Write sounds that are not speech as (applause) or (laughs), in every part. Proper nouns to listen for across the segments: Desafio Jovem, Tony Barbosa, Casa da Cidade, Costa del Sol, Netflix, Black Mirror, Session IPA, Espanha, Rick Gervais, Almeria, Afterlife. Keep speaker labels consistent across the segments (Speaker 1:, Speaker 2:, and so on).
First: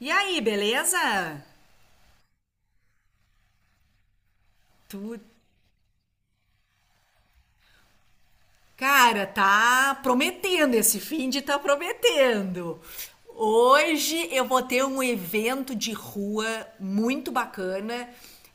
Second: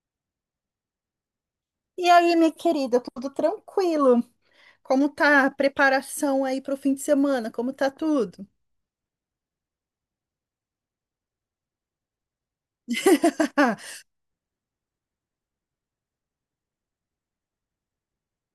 Speaker 1: E aí, beleza?
Speaker 2: E aí, minha querida, tudo tranquilo?
Speaker 1: Tu,
Speaker 2: Como tá a preparação aí para o fim de semana? Como tá tudo?
Speaker 1: cara, tá prometendo esse fim de tá prometendo.
Speaker 2: (laughs)
Speaker 1: Hoje eu vou ter um evento de rua muito bacana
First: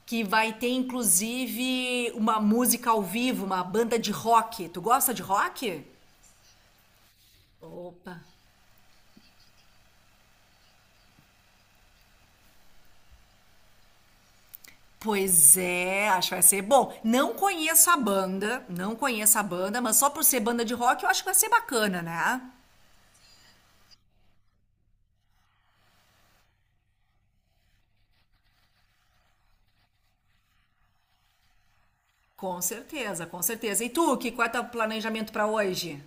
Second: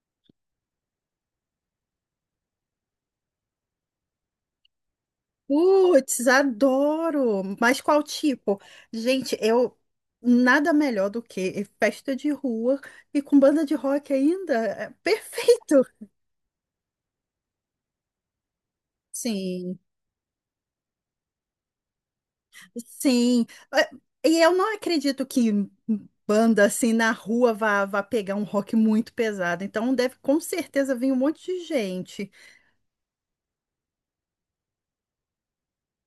Speaker 1: que vai ter inclusive uma música ao vivo, uma banda de rock. Tu gosta de rock?
Speaker 2: Putz, adoro! Mas qual
Speaker 1: Opa.
Speaker 2: tipo? Gente, eu nada melhor do que festa de rua e com banda de rock ainda. É
Speaker 1: Pois
Speaker 2: perfeito!
Speaker 1: é, acho que vai ser bom. Não conheço a banda, não conheço a banda,
Speaker 2: Sim,
Speaker 1: mas só por ser banda de rock eu acho que vai ser bacana, né?
Speaker 2: sim. É, E eu não acredito que banda assim na rua vá pegar um rock muito pesado. Então deve com certeza vir um monte de gente.
Speaker 1: Com certeza, com certeza. E tu, que qual é teu planejamento para hoje?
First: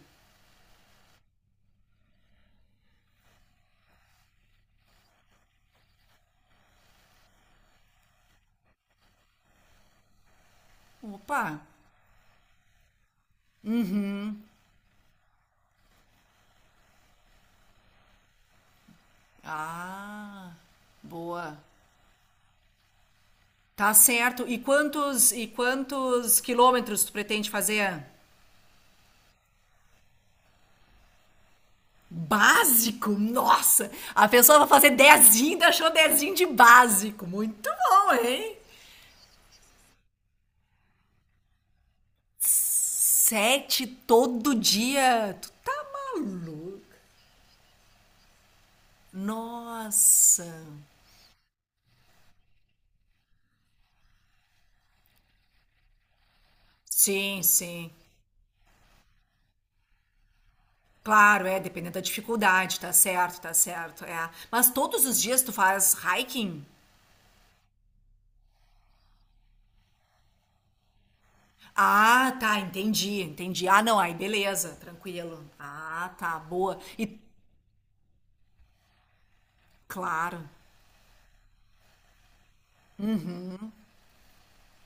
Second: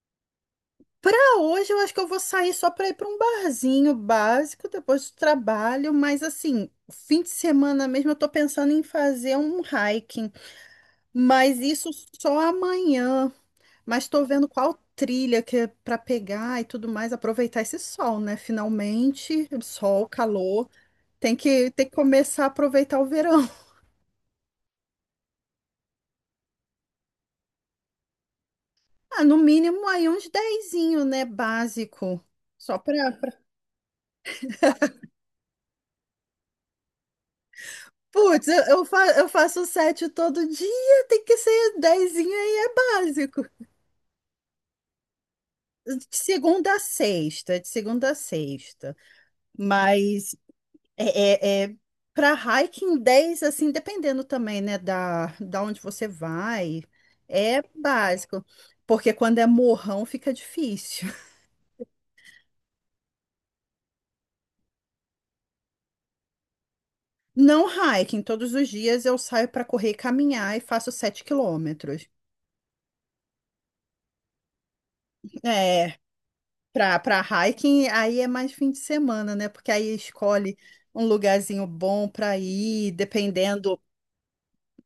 Speaker 2: Pra hoje, eu acho que eu vou sair só pra ir pra um barzinho básico depois do trabalho, mas assim, fim de semana mesmo eu tô pensando em fazer um hiking,
Speaker 1: Opa.
Speaker 2: mas isso só amanhã. Mas tô vendo qual trilha que é pra pegar e tudo mais, aproveitar esse sol, né? Finalmente, sol,
Speaker 1: Ah,
Speaker 2: calor. Tem
Speaker 1: boa.
Speaker 2: que, tem que começar a aproveitar o verão. (laughs)
Speaker 1: Tá certo. E quantos quilômetros tu pretende fazer?
Speaker 2: Ah, no mínimo aí uns dezinho, né? Básico. Só pra.
Speaker 1: Básico? Nossa! A pessoa vai fazer dezinho, ainda achou dezinho de básico. Muito bom,
Speaker 2: Putz,
Speaker 1: hein?
Speaker 2: eu faço 7 todo dia, tem que ser dezinho aí, é básico.
Speaker 1: Sete todo dia. Tu tá
Speaker 2: De segunda a
Speaker 1: maluco?
Speaker 2: sexta, de segunda a sexta. Mas
Speaker 1: Nossa.
Speaker 2: é, é, é para hiking 10 assim, dependendo também, né, da onde você vai,
Speaker 1: Sim,
Speaker 2: é
Speaker 1: sim.
Speaker 2: básico. Porque quando é morrão fica difícil.
Speaker 1: Claro, é, dependendo da dificuldade, tá certo, é. Mas todos os dias tu faz hiking?
Speaker 2: Não hiking, todos os dias eu saio para correr e caminhar e faço 7 quilômetros.
Speaker 1: Ah, tá, entendi, entendi. Ah, não, aí beleza, tranquilo.
Speaker 2: É.
Speaker 1: Ah, tá, boa. E
Speaker 2: Pra hiking, aí é mais fim de semana, né? Porque aí
Speaker 1: claro,
Speaker 2: escolhe um lugarzinho bom pra ir, dependendo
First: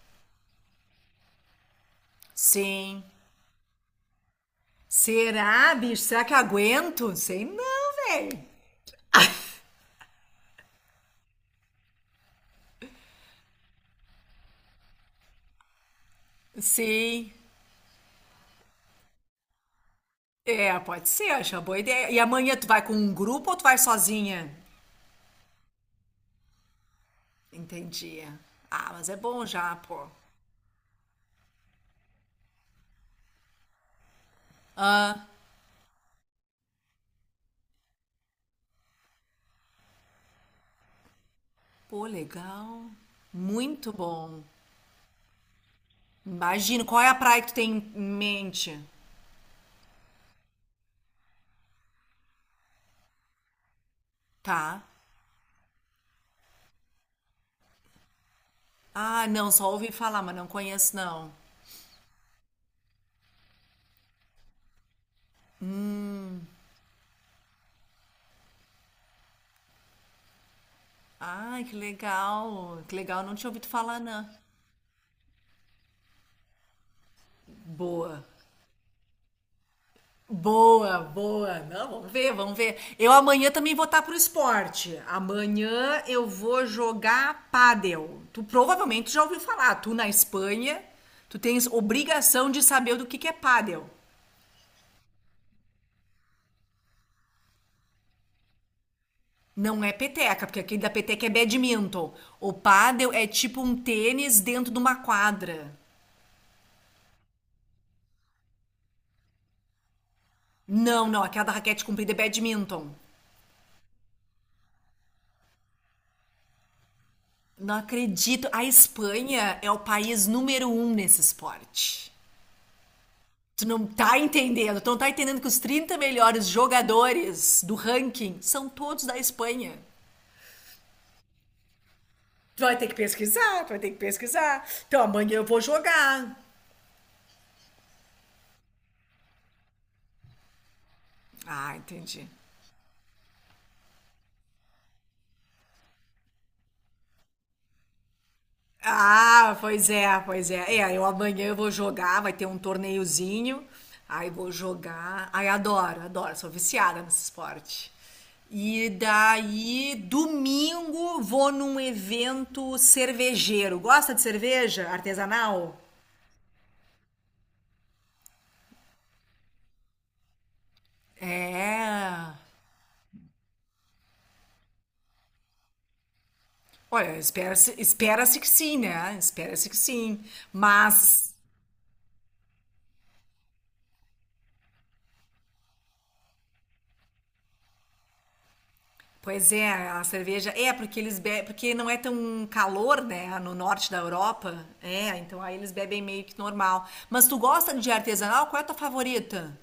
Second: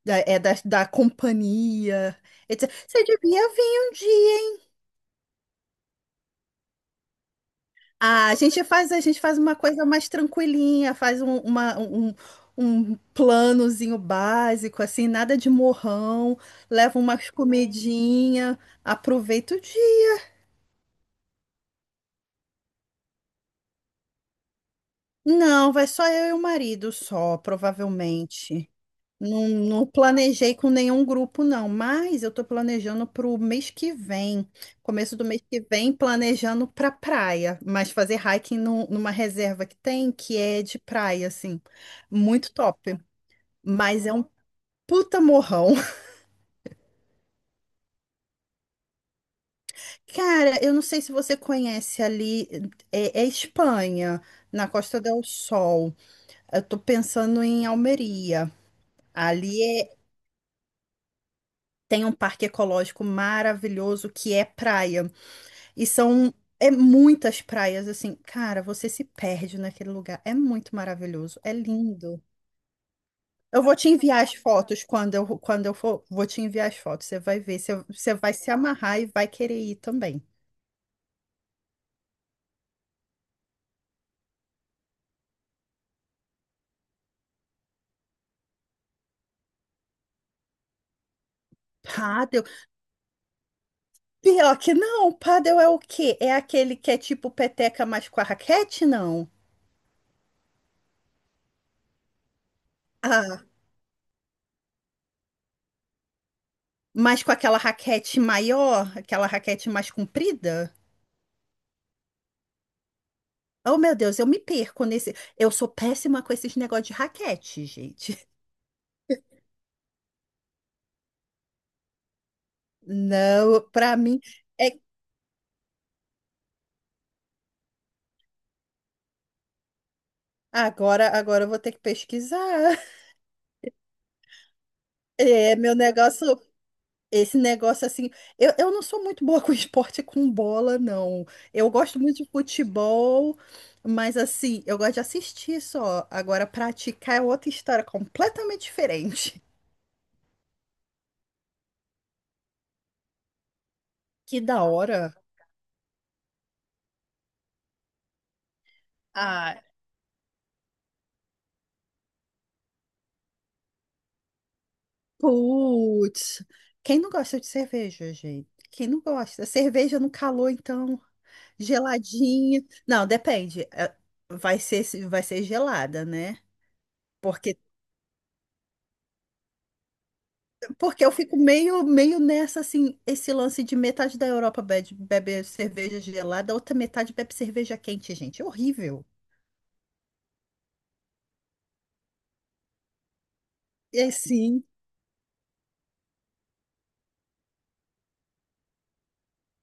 Speaker 2: da companhia, etc.
Speaker 1: sim.
Speaker 2: Você devia vir um dia.
Speaker 1: Será, bicho? Será que eu aguento? Sei não,
Speaker 2: Ah,
Speaker 1: velho.
Speaker 2: a gente faz uma coisa mais tranquilinha, faz um planozinho básico, assim, nada de morrão, leva umas
Speaker 1: Sim.
Speaker 2: comidinha, aproveita o dia.
Speaker 1: É, pode ser, acho uma boa ideia. E amanhã tu vai com um grupo ou tu vai sozinha?
Speaker 2: Não, vai só eu e o marido, só,
Speaker 1: Entendi.
Speaker 2: provavelmente.
Speaker 1: Ah, mas é bom
Speaker 2: Não,
Speaker 1: já,
Speaker 2: não
Speaker 1: pô.
Speaker 2: planejei com nenhum grupo, não, mas eu tô planejando para o mês que vem, começo do
Speaker 1: Ah,
Speaker 2: mês que vem, planejando para praia, mas fazer hiking numa reserva que tem, que é de praia, assim,
Speaker 1: pô,
Speaker 2: muito
Speaker 1: legal.
Speaker 2: top,
Speaker 1: Muito
Speaker 2: mas é um
Speaker 1: bom.
Speaker 2: puta morrão.
Speaker 1: Imagino. Qual é a praia que tu tem em mente?
Speaker 2: (laughs) Cara, eu não sei se você conhece ali, é Espanha, na
Speaker 1: Tá.
Speaker 2: Costa del Sol, eu tô pensando em Almeria,
Speaker 1: Ah, não,
Speaker 2: ali
Speaker 1: só ouvi
Speaker 2: é-
Speaker 1: falar, mas não conheço, não.
Speaker 2: tem um parque ecológico maravilhoso que é praia. E são é muitas praias assim, cara, você se perde naquele lugar. É muito maravilhoso, é
Speaker 1: Ai, que
Speaker 2: lindo.
Speaker 1: legal. Que legal, não tinha
Speaker 2: Eu
Speaker 1: ouvido
Speaker 2: vou te
Speaker 1: falar,
Speaker 2: enviar
Speaker 1: não.
Speaker 2: as fotos quando eu for, vou te enviar as fotos. Você vai ver, você
Speaker 1: Boa.
Speaker 2: vai se amarrar e vai querer ir também.
Speaker 1: Boa, boa. Não, vamos ver, vamos ver. Eu amanhã também vou estar pro esporte. Amanhã eu vou jogar pádel. Tu provavelmente já ouviu falar. Tu na Espanha, tu tens
Speaker 2: Paddle?
Speaker 1: obrigação de saber do que é pádel.
Speaker 2: Pior que não, paddle é o quê? É aquele que é tipo peteca, mas com a raquete, não?
Speaker 1: Não é peteca, porque aquele da peteca é badminton. O pádel é
Speaker 2: Ah,
Speaker 1: tipo um tênis dentro de uma quadra.
Speaker 2: mas com aquela raquete maior, aquela raquete mais comprida?
Speaker 1: Não, não, aquela da raquete comprida é badminton.
Speaker 2: Oh, meu Deus, eu me perco nesse. Eu sou péssima com esses negócios de raquete,
Speaker 1: Não
Speaker 2: gente.
Speaker 1: acredito. A Espanha é o país número um nesse esporte.
Speaker 2: Não,
Speaker 1: Tu não
Speaker 2: para
Speaker 1: tá
Speaker 2: mim é
Speaker 1: entendendo. Tu não tá entendendo que os 30 melhores jogadores do ranking são todos da Espanha.
Speaker 2: agora, agora eu vou ter que
Speaker 1: Tu vai
Speaker 2: pesquisar.
Speaker 1: ter
Speaker 2: (laughs)
Speaker 1: que pesquisar, tu vai ter que pesquisar. Então amanhã eu
Speaker 2: É,
Speaker 1: vou
Speaker 2: meu
Speaker 1: jogar.
Speaker 2: negócio, esse negócio assim, eu não sou muito boa (laughs) com esporte com bola, não. Eu
Speaker 1: Ah,
Speaker 2: gosto muito
Speaker 1: entendi.
Speaker 2: de futebol, mas assim, eu gosto de assistir só. Agora praticar é outra história completamente diferente.
Speaker 1: Ah,
Speaker 2: (laughs)
Speaker 1: pois é, pois é. É, eu amanhã eu vou jogar, vai ter um torneiozinho. Aí
Speaker 2: Que
Speaker 1: vou
Speaker 2: da hora.
Speaker 1: jogar. Ai, adoro, adoro, sou viciada nesse esporte. E
Speaker 2: Ah,
Speaker 1: daí, domingo, vou num evento cervejeiro. Gosta de cerveja artesanal?
Speaker 2: putz. Quem não gosta de cerveja, gente? Quem não gosta? Cerveja no calor, então.
Speaker 1: É.
Speaker 2: Geladinho. Não, depende. Vai ser gelada, né?
Speaker 1: Olha,
Speaker 2: Porque,
Speaker 1: espera-se, espera-se que sim, né? Espera-se que sim.
Speaker 2: porque eu
Speaker 1: Mas.
Speaker 2: fico meio nessa, assim, esse lance de metade da Europa bebe, bebe cerveja gelada, a outra metade bebe cerveja quente, gente. É horrível.
Speaker 1: Pois é, a cerveja é porque eles bebem, porque não é tão calor, né, no norte da
Speaker 2: É sim.
Speaker 1: Europa. É, então aí eles bebem meio que normal. Mas tu gosta de artesanal? Qual é a tua favorita?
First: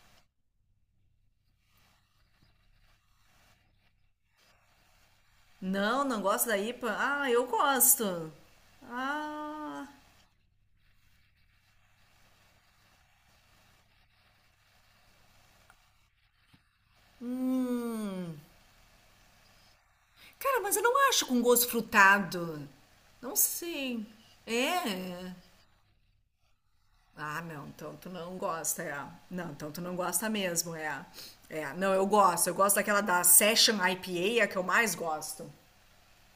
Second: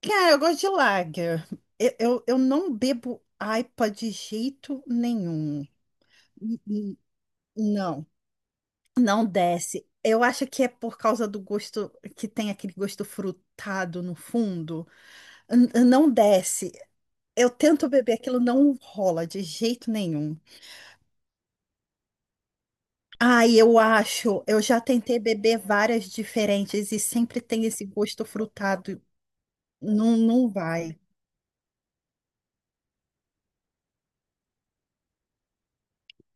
Speaker 2: Cara, eu gosto de lager. Eu não bebo IPA de jeito nenhum.
Speaker 1: Não, não gosto da
Speaker 2: N- n-
Speaker 1: IPA. Ah, eu
Speaker 2: Não,
Speaker 1: gosto.
Speaker 2: não desce.
Speaker 1: Ah,
Speaker 2: Eu acho que é por causa do gosto que tem aquele gosto frutado no fundo. Não desce. Eu tento beber
Speaker 1: hum.
Speaker 2: aquilo, não rola de jeito nenhum.
Speaker 1: Cara, mas eu não acho com gosto frutado. Não
Speaker 2: Ai, eu
Speaker 1: sei.
Speaker 2: acho,
Speaker 1: É.
Speaker 2: eu já tentei
Speaker 1: É.
Speaker 2: beber várias diferentes e
Speaker 1: Ah,
Speaker 2: sempre tem
Speaker 1: não,
Speaker 2: esse
Speaker 1: então tu
Speaker 2: gosto
Speaker 1: não gosta,
Speaker 2: frutado.
Speaker 1: é. Não, então tu não
Speaker 2: Não,
Speaker 1: gosta
Speaker 2: não
Speaker 1: mesmo,
Speaker 2: vai.
Speaker 1: é. É, não, eu gosto. Eu gosto daquela da Session IPA, é a que eu mais gosto.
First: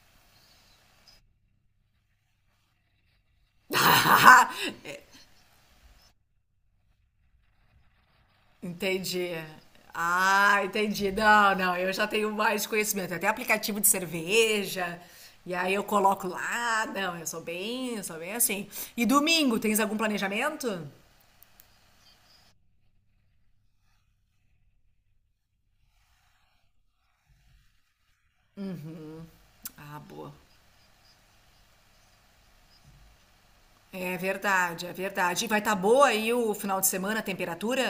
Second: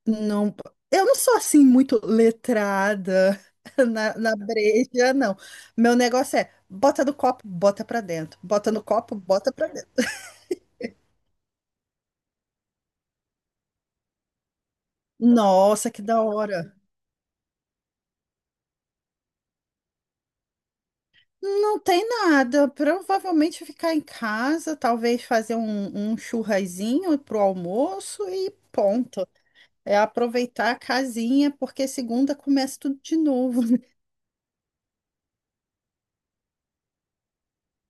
Speaker 2: Não, eu não sou assim muito letrada (laughs) na
Speaker 1: (laughs) É.
Speaker 2: breja, não. Meu negócio é bota no copo, bota pra dentro. Bota no copo,
Speaker 1: Entendi.
Speaker 2: bota pra dentro.
Speaker 1: Ah, entendi. Não, não, eu já tenho mais conhecimento. Até aplicativo de cerveja. E aí eu
Speaker 2: Nossa, que da
Speaker 1: coloco
Speaker 2: hora.
Speaker 1: lá. Não, eu sou bem assim. E domingo, tens algum planejamento?
Speaker 2: Não tem nada. Provavelmente ficar em casa, talvez fazer um churrasinho pro almoço e ponto. É
Speaker 1: Ah, boa.
Speaker 2: aproveitar a casinha, porque segunda começa tudo de novo.
Speaker 1: É verdade, é verdade. E vai estar boa aí o final de semana, a temperatura?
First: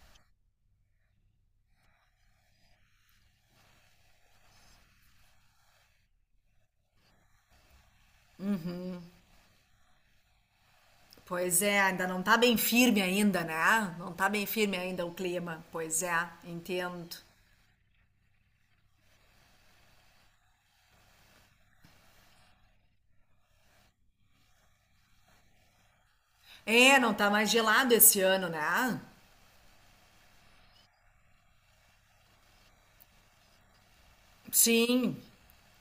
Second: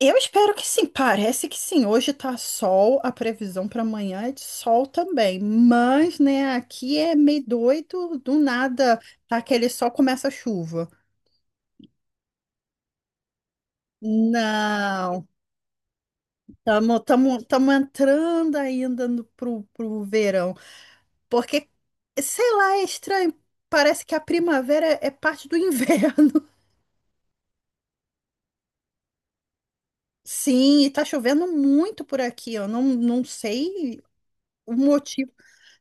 Speaker 2: Eu espero que sim, parece que sim. Hoje tá sol, a previsão para amanhã é de sol também. Mas, né, aqui é meio doido, do nada, tá aquele sol começa a chuva.
Speaker 1: Pois é, ainda não tá bem firme ainda, né? Não tá bem firme ainda o
Speaker 2: Não,
Speaker 1: clima. Pois é, entendo.
Speaker 2: estamos entrando ainda no, pro, pro verão. Porque, sei lá, é estranho. Parece que a primavera é parte do inverno.
Speaker 1: É, não tá mais gelado esse ano, né?
Speaker 2: (laughs) Sim, e tá chovendo muito por aqui. Eu não, não sei o
Speaker 1: Sim,
Speaker 2: motivo.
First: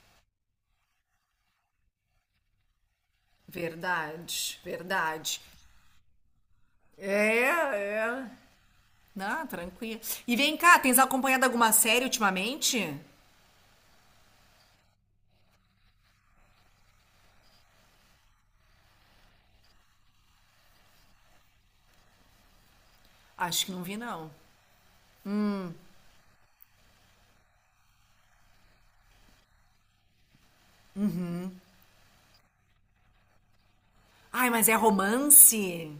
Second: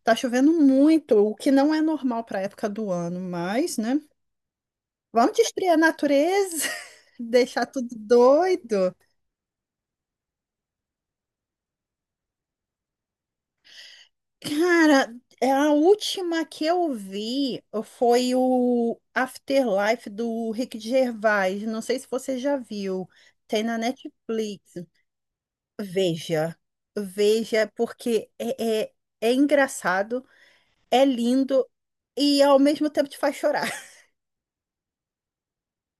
Speaker 2: Tá chovendo muito, o que não é normal para época do ano, mas, né?
Speaker 1: verdade,
Speaker 2: Vamos
Speaker 1: verdade.
Speaker 2: destruir a natureza, (laughs)
Speaker 1: É,
Speaker 2: deixar tudo
Speaker 1: é.
Speaker 2: doido.
Speaker 1: Não, tranquilo. E vem cá, tens acompanhado alguma série ultimamente?
Speaker 2: Cara, é a última que eu vi foi o Afterlife do Rick Gervais. Não sei se você já viu. Tem
Speaker 1: Acho que
Speaker 2: na
Speaker 1: não vi, não.
Speaker 2: Netflix. Veja, veja, porque é engraçado, é lindo e ao mesmo tempo te faz chorar. (laughs)
Speaker 1: Ai, mas é romance?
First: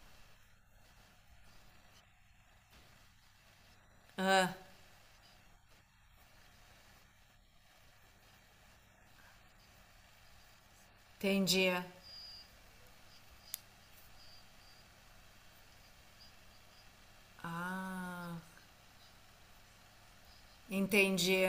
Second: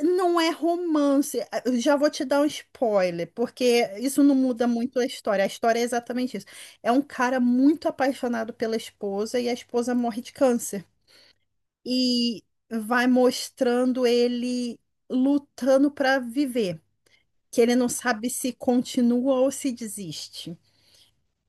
Speaker 2: Não é romance. Ah, eu já vou te dar um spoiler, porque isso não muda muito a história. A história é exatamente isso. É um cara muito apaixonado pela esposa e a esposa morre de câncer.
Speaker 1: Entendi.
Speaker 2: E vai mostrando ele lutando para viver, que ele não sabe
Speaker 1: Ah,
Speaker 2: se continua ou se desiste.
Speaker 1: entendi.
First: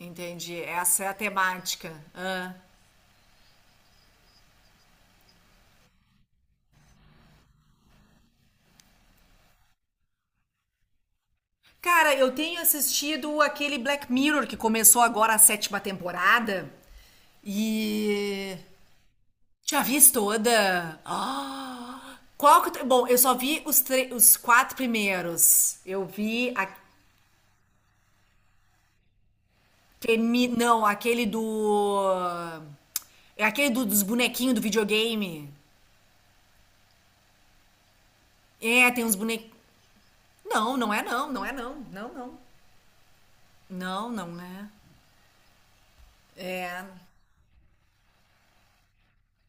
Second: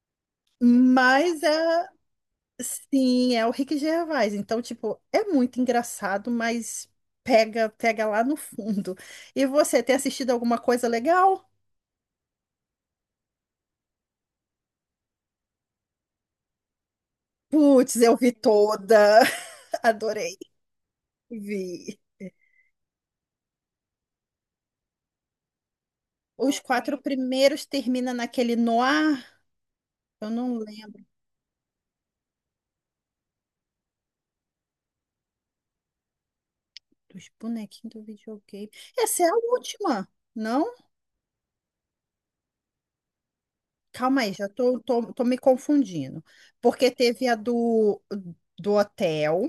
Speaker 1: Entendi. Essa é a
Speaker 2: Mas é.
Speaker 1: temática. Ah.
Speaker 2: Sim, é o Rick Gervais. Então, tipo, é muito engraçado, mas pega lá no fundo. E você, tem assistido alguma coisa legal?
Speaker 1: Cara, eu tenho assistido aquele Black Mirror que começou agora a sétima temporada
Speaker 2: Putz, eu vi
Speaker 1: e
Speaker 2: toda.
Speaker 1: já
Speaker 2: (laughs)
Speaker 1: vi
Speaker 2: Adorei.
Speaker 1: toda. (gasps)
Speaker 2: Vi.
Speaker 1: Ah! Qual que... eu- te- Bom, eu só vi os quatro primeiros. Eu vi
Speaker 2: Os
Speaker 1: aquele.
Speaker 2: quatro primeiros termina naquele noir. Eu não
Speaker 1: Não,
Speaker 2: lembro
Speaker 1: É aquele dos bonequinhos do videogame.
Speaker 2: dos bonequinhos do videogame.
Speaker 1: É, tem uns
Speaker 2: Essa é a
Speaker 1: bonequinhos.
Speaker 2: última, não?
Speaker 1: Não, não é não, não é não. Não, não. Não,
Speaker 2: Calma aí,
Speaker 1: não
Speaker 2: já
Speaker 1: é.
Speaker 2: tô, tô, tô me confundindo.
Speaker 1: É.
Speaker 2: Porque teve do hotel.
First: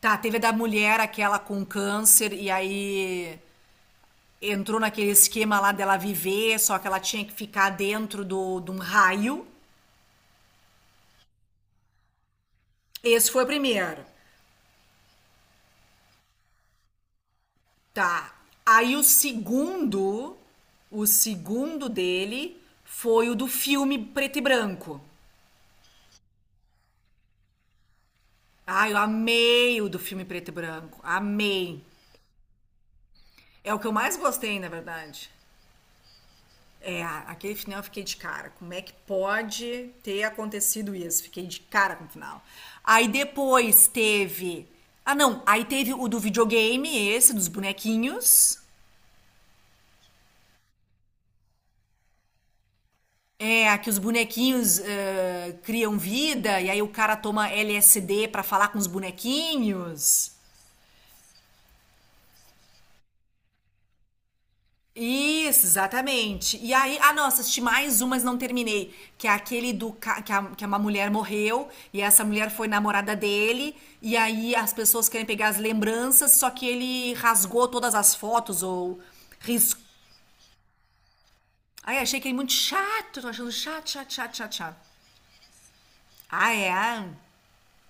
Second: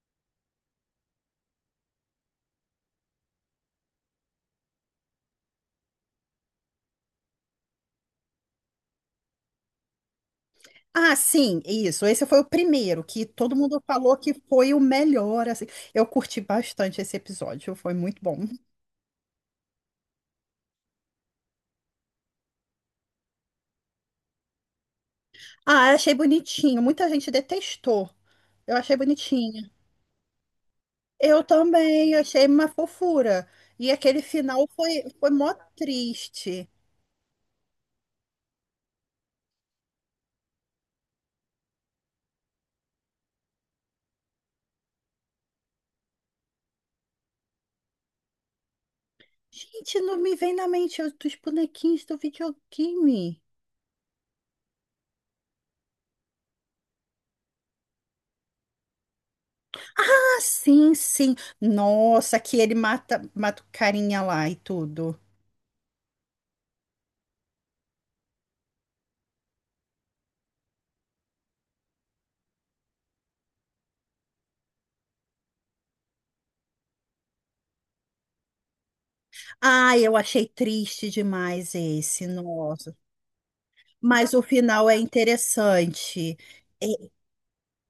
Speaker 1: Tá, teve a da mulher, aquela com câncer, e aí entrou naquele esquema lá dela viver, só que ela tinha que ficar dentro de um raio.
Speaker 2: Ah, sim, isso. Esse foi o primeiro que
Speaker 1: Esse foi o
Speaker 2: todo mundo
Speaker 1: primeiro.
Speaker 2: falou que foi o melhor, assim. Eu curti bastante esse episódio, foi muito
Speaker 1: Tá.
Speaker 2: bom.
Speaker 1: Aí o segundo, dele foi o do filme preto e branco.
Speaker 2: Ah, eu achei bonitinho. Muita gente detestou. Eu
Speaker 1: Ah,
Speaker 2: achei
Speaker 1: eu
Speaker 2: bonitinho.
Speaker 1: amei o do filme preto e branco.
Speaker 2: Eu
Speaker 1: Amei.
Speaker 2: também achei uma fofura.
Speaker 1: É o que
Speaker 2: E
Speaker 1: eu mais
Speaker 2: aquele
Speaker 1: gostei, na
Speaker 2: final
Speaker 1: verdade.
Speaker 2: foi mó triste.
Speaker 1: É, aquele final eu fiquei de cara. Como é que pode ter acontecido isso? Fiquei de cara com o final. Aí depois teve. Ah, não. Aí teve o do videogame, esse, dos bonequinhos.
Speaker 2: Gente, não me vem na mente os dos bonequinhos do videogame.
Speaker 1: É, que os bonequinhos criam vida, e aí o cara toma LSD pra falar com os bonequinhos.
Speaker 2: Ah, sim, sim. Nossa, que ele mata o carinha lá e tudo.
Speaker 1: Isso, exatamente. E aí, ah, nossa, assisti mais um, mas não terminei. Que é aquele do ca- que, a- que uma mulher morreu e essa mulher foi namorada dele. E aí as pessoas querem pegar as lembranças, só que ele rasgou todas as fotos ou riscou.
Speaker 2: Ai, eu achei triste demais
Speaker 1: Ai, achei que
Speaker 2: esse,
Speaker 1: ele muito
Speaker 2: nossa.
Speaker 1: chato, tô achando chato, chato,
Speaker 2: Mas
Speaker 1: chato,
Speaker 2: o
Speaker 1: chato, chato.
Speaker 2: final é interessante.
Speaker 1: Ah,
Speaker 2: É,
Speaker 1: é?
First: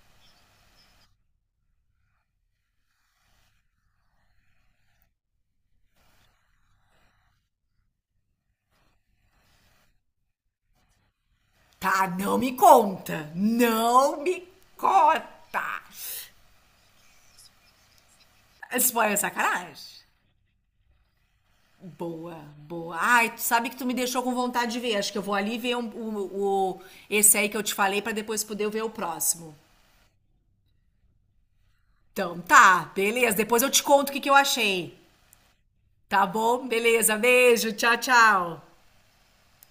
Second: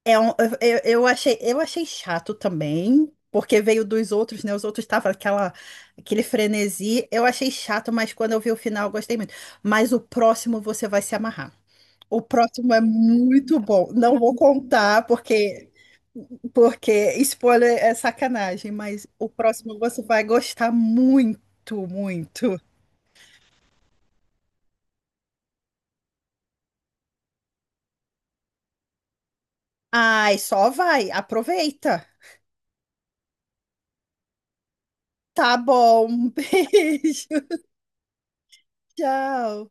Speaker 2: é um- eu achei chato também, porque veio dos outros, né? Os outros estavam aquela, aquele frenesi. Eu achei chato, mas quando eu vi o final, eu gostei muito. Mas o próximo você vai se amarrar.
Speaker 1: Tá,
Speaker 2: O
Speaker 1: não me
Speaker 2: próximo é
Speaker 1: conta.
Speaker 2: muito bom. Não
Speaker 1: Não
Speaker 2: vou
Speaker 1: me
Speaker 2: contar,
Speaker 1: conta.
Speaker 2: porque spoiler é sacanagem, mas
Speaker 1: Spoiler
Speaker 2: o
Speaker 1: sacanagem.
Speaker 2: próximo você vai gostar muito,
Speaker 1: Boa,
Speaker 2: muito.
Speaker 1: boa. Ai, tu sabe que tu me deixou com vontade de ver. Acho que eu vou ali ver esse aí que eu te falei pra depois poder ver o próximo.
Speaker 2: Ai, só vai, aproveita.
Speaker 1: Então tá, beleza. Depois eu te conto o que que eu achei.
Speaker 2: Tá
Speaker 1: Tá
Speaker 2: bom, (laughs)
Speaker 1: bom? Beleza,
Speaker 2: beijo,
Speaker 1: beijo, tchau, tchau.
Speaker 2: tchau.